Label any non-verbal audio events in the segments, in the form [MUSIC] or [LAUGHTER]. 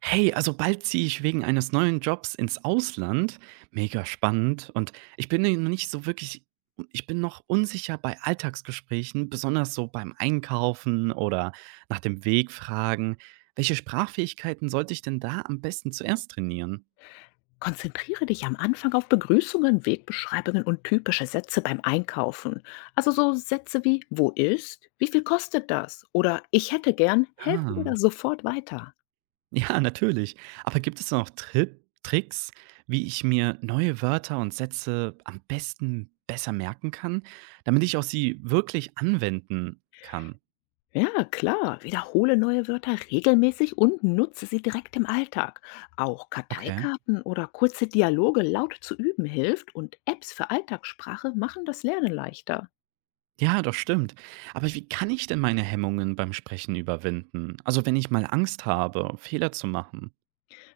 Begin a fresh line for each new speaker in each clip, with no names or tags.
Hey, also bald ziehe ich wegen eines neuen Jobs ins Ausland. Mega spannend. Und ich bin noch nicht so wirklich, ich bin noch unsicher bei Alltagsgesprächen, besonders so beim Einkaufen oder nach dem Weg fragen. Welche Sprachfähigkeiten sollte ich denn da am besten zuerst trainieren?
Konzentriere dich am Anfang auf Begrüßungen, Wegbeschreibungen und typische Sätze beim Einkaufen. Also so Sätze wie wo ist, wie viel kostet das oder ich hätte gern, helfen wir da
Ah,
sofort weiter.
[LAUGHS] ja, natürlich. Aber gibt es noch Tricks, wie ich mir neue Wörter und Sätze am besten besser merken kann, damit ich auch sie wirklich anwenden kann?
Ja, klar, wiederhole neue Wörter regelmäßig und nutze sie direkt im Alltag. Auch
Okay.
Karteikarten oder kurze Dialoge laut zu üben hilft und Apps für Alltagssprache machen das Lernen leichter.
Ja, das stimmt. Aber wie kann ich denn meine Hemmungen beim Sprechen überwinden? Also, wenn ich mal Angst habe, Fehler zu machen.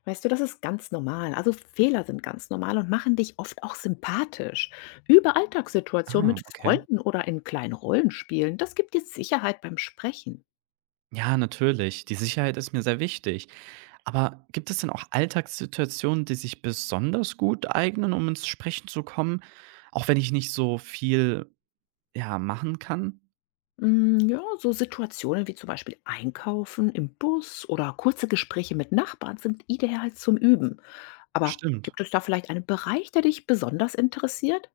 Weißt du, das ist ganz normal. Also Fehler sind ganz normal und machen dich oft auch sympathisch. Über Alltagssituationen
Ah,
mit
okay.
Freunden oder in kleinen Rollenspielen. Das gibt dir Sicherheit beim Sprechen.
Ja, natürlich. Die Sicherheit ist mir sehr wichtig. Aber gibt es denn auch Alltagssituationen, die sich besonders gut eignen, um ins Sprechen zu kommen, auch wenn ich nicht so viel, ja, machen kann?
Hm, ja, so Situationen wie zum Beispiel Einkaufen im Bus oder kurze Gespräche mit Nachbarn sind ideal zum Üben. Aber
Stimmt.
gibt es da vielleicht einen Bereich, der dich besonders interessiert?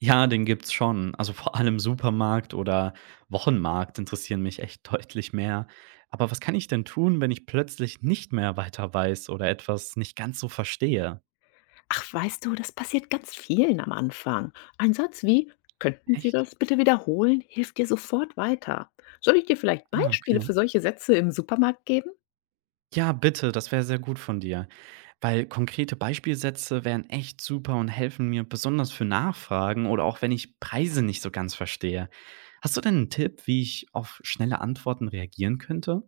Ja, den gibt's schon. Also vor allem Supermarkt oder Wochenmarkt interessieren mich echt [LAUGHS] deutlich mehr. Aber was kann ich denn tun, wenn ich plötzlich nicht mehr weiter weiß oder etwas nicht ganz so verstehe?
Ach, weißt du, das passiert ganz vielen am Anfang. Ein Satz wie „Könnten Sie
Echt?
das bitte wiederholen?“ hilft dir sofort weiter. Soll ich dir vielleicht
Ah, okay.
Beispiele für solche Sätze im Supermarkt geben?
Ja, bitte, das wäre sehr gut von dir. Weil konkrete Beispielsätze wären echt super und helfen mir besonders für Nachfragen oder auch wenn ich Preise nicht so ganz verstehe. Hast du denn einen Tipp, wie ich auf schnelle Antworten reagieren könnte?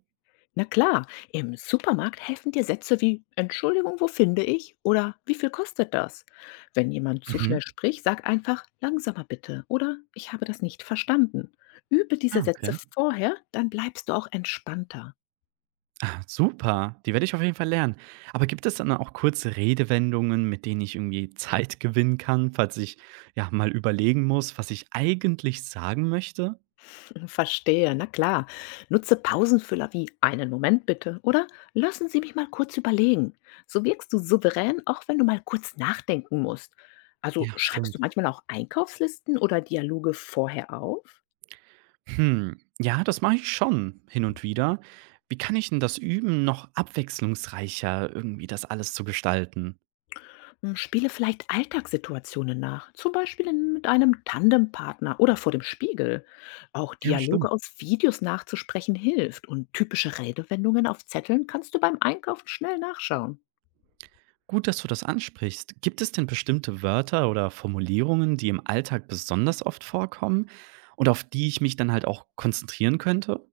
Na klar, im Supermarkt helfen dir Sätze wie „Entschuldigung, wo finde ich?“ oder „Wie viel kostet das?“ Wenn jemand zu schnell
Mhm.
spricht, sag einfach „Langsamer bitte“ oder „Ich habe das nicht verstanden.“ Übe diese
Ah,
Sätze
okay.
vorher, dann bleibst du auch entspannter.
Ah, super, die werde ich auf jeden Fall lernen. Aber gibt es dann auch kurze Redewendungen, mit denen ich irgendwie Zeit gewinnen kann, falls ich, ja, mal überlegen muss, was ich eigentlich sagen möchte?
Verstehe, na klar. Nutze Pausenfüller wie einen Moment bitte oder lassen Sie mich mal kurz überlegen. So wirkst du souverän, auch wenn du mal kurz nachdenken musst. Also
Ja,
schreibst du
stimmt.
manchmal auch Einkaufslisten oder Dialoge vorher auf?
Hm, ja, das mache ich schon hin und wieder. Wie kann ich denn das üben, noch abwechslungsreicher irgendwie das alles zu gestalten?
Hm, Spiele vielleicht Alltagssituationen nach, zum Beispiel mit einem Tandempartner oder vor dem Spiegel. Auch
Ja,
Dialoge
stimmt.
aus Videos nachzusprechen hilft und typische Redewendungen auf Zetteln kannst du beim Einkaufen schnell nachschauen.
Gut, dass du das ansprichst. Gibt es denn bestimmte Wörter oder Formulierungen, die im Alltag besonders oft vorkommen und auf die ich mich dann halt auch konzentrieren könnte?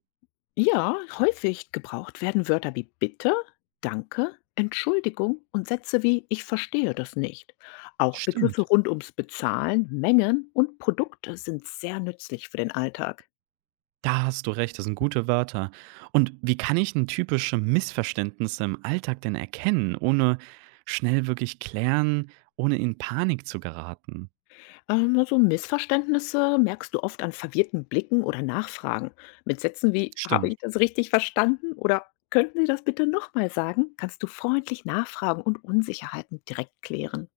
Ja, häufig gebraucht werden Wörter wie bitte, danke, Entschuldigung und Sätze wie ich verstehe das nicht. Auch Begriffe
Stimmt.
rund ums Bezahlen, Mengen und Produkte sind sehr nützlich für den Alltag.
Da hast du recht, das sind gute Wörter. Und wie kann ich 'n typische Missverständnisse im Alltag denn erkennen, ohne schnell wirklich klären, ohne in Panik zu geraten?
Also Missverständnisse merkst du oft an verwirrten Blicken oder Nachfragen. Mit Sätzen wie habe
Stimmt.
ich das richtig verstanden oder könnten Sie das bitte nochmal sagen, kannst du freundlich nachfragen und Unsicherheiten direkt klären.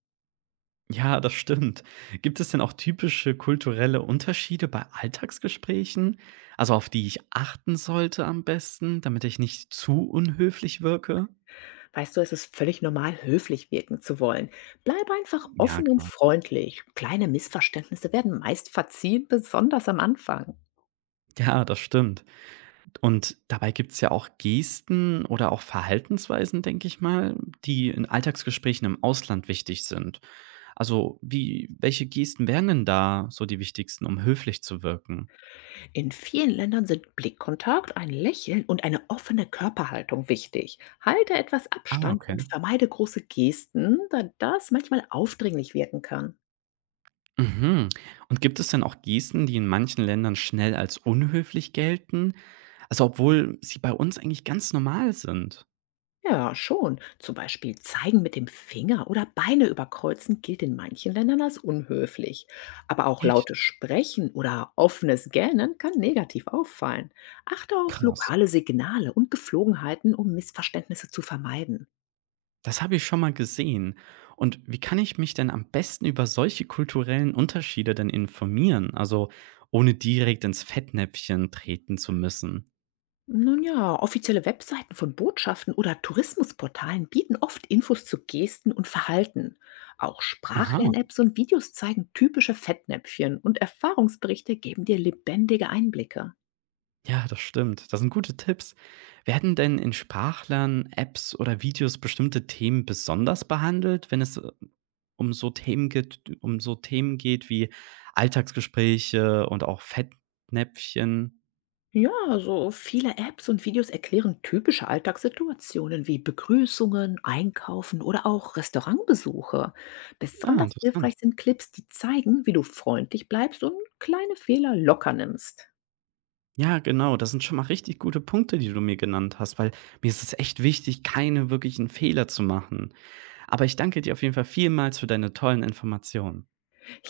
Ja, das stimmt. Gibt es denn auch typische kulturelle Unterschiede bei Alltagsgesprächen, also auf die ich achten sollte am besten, damit ich nicht zu unhöflich wirke?
Weißt du, es ist völlig normal, höflich wirken zu wollen. Bleib einfach
Ja,
offen und
genau.
freundlich. Kleine Missverständnisse werden meist verziehen, besonders am Anfang.
Ja, das stimmt. Und dabei gibt's ja auch Gesten oder auch Verhaltensweisen, denke ich mal, die in Alltagsgesprächen im Ausland wichtig sind. Also, wie welche Gesten wären denn da so die wichtigsten, um höflich zu wirken?
In vielen Ländern sind Blickkontakt, ein Lächeln und eine offene Körperhaltung wichtig. Halte etwas
Ah,
Abstand
okay.
und vermeide große Gesten, da das manchmal aufdringlich wirken kann.
Mhm. Und gibt es denn auch Gesten, die in manchen Ländern schnell als unhöflich gelten? Also, obwohl sie bei uns eigentlich ganz normal sind?
Ja, schon. Zum Beispiel zeigen mit dem Finger oder Beine überkreuzen gilt in manchen Ländern als unhöflich. Aber auch
Echt?
lautes Sprechen oder offenes Gähnen kann negativ auffallen. Achte auf
Krass.
lokale Signale und Geflogenheiten, um Missverständnisse zu vermeiden.
Das habe ich schon mal gesehen. Und wie kann ich mich denn am besten über solche kulturellen Unterschiede denn informieren? Also ohne direkt ins Fettnäpfchen treten zu müssen.
Nun ja, offizielle Webseiten von Botschaften oder Tourismusportalen bieten oft Infos zu Gesten und Verhalten. Auch
Aha,
Sprachlern-Apps und Videos zeigen typische Fettnäpfchen und Erfahrungsberichte geben dir lebendige Einblicke.
ja, das stimmt. Das sind gute Tipps. Werden denn in Sprachlern, Apps oder Videos bestimmte Themen besonders behandelt, wenn es um so Themen geht, wie Alltagsgespräche und auch Fettnäpfchen?
Ja, so viele Apps und Videos erklären typische Alltagssituationen wie Begrüßungen, Einkaufen oder auch Restaurantbesuche.
Ah,
Besonders
interessant.
hilfreich sind Clips, die zeigen, wie du freundlich bleibst und kleine Fehler locker nimmst.
Ja, genau, das sind schon mal richtig gute Punkte, die du mir genannt hast, weil mir ist es echt wichtig, keine wirklichen Fehler zu machen. Aber ich danke dir auf jeden Fall vielmals für deine tollen Informationen.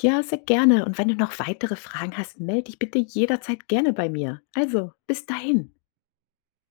Ja, sehr gerne. Und wenn du noch weitere Fragen hast, melde dich bitte jederzeit gerne bei mir. Also, bis dahin.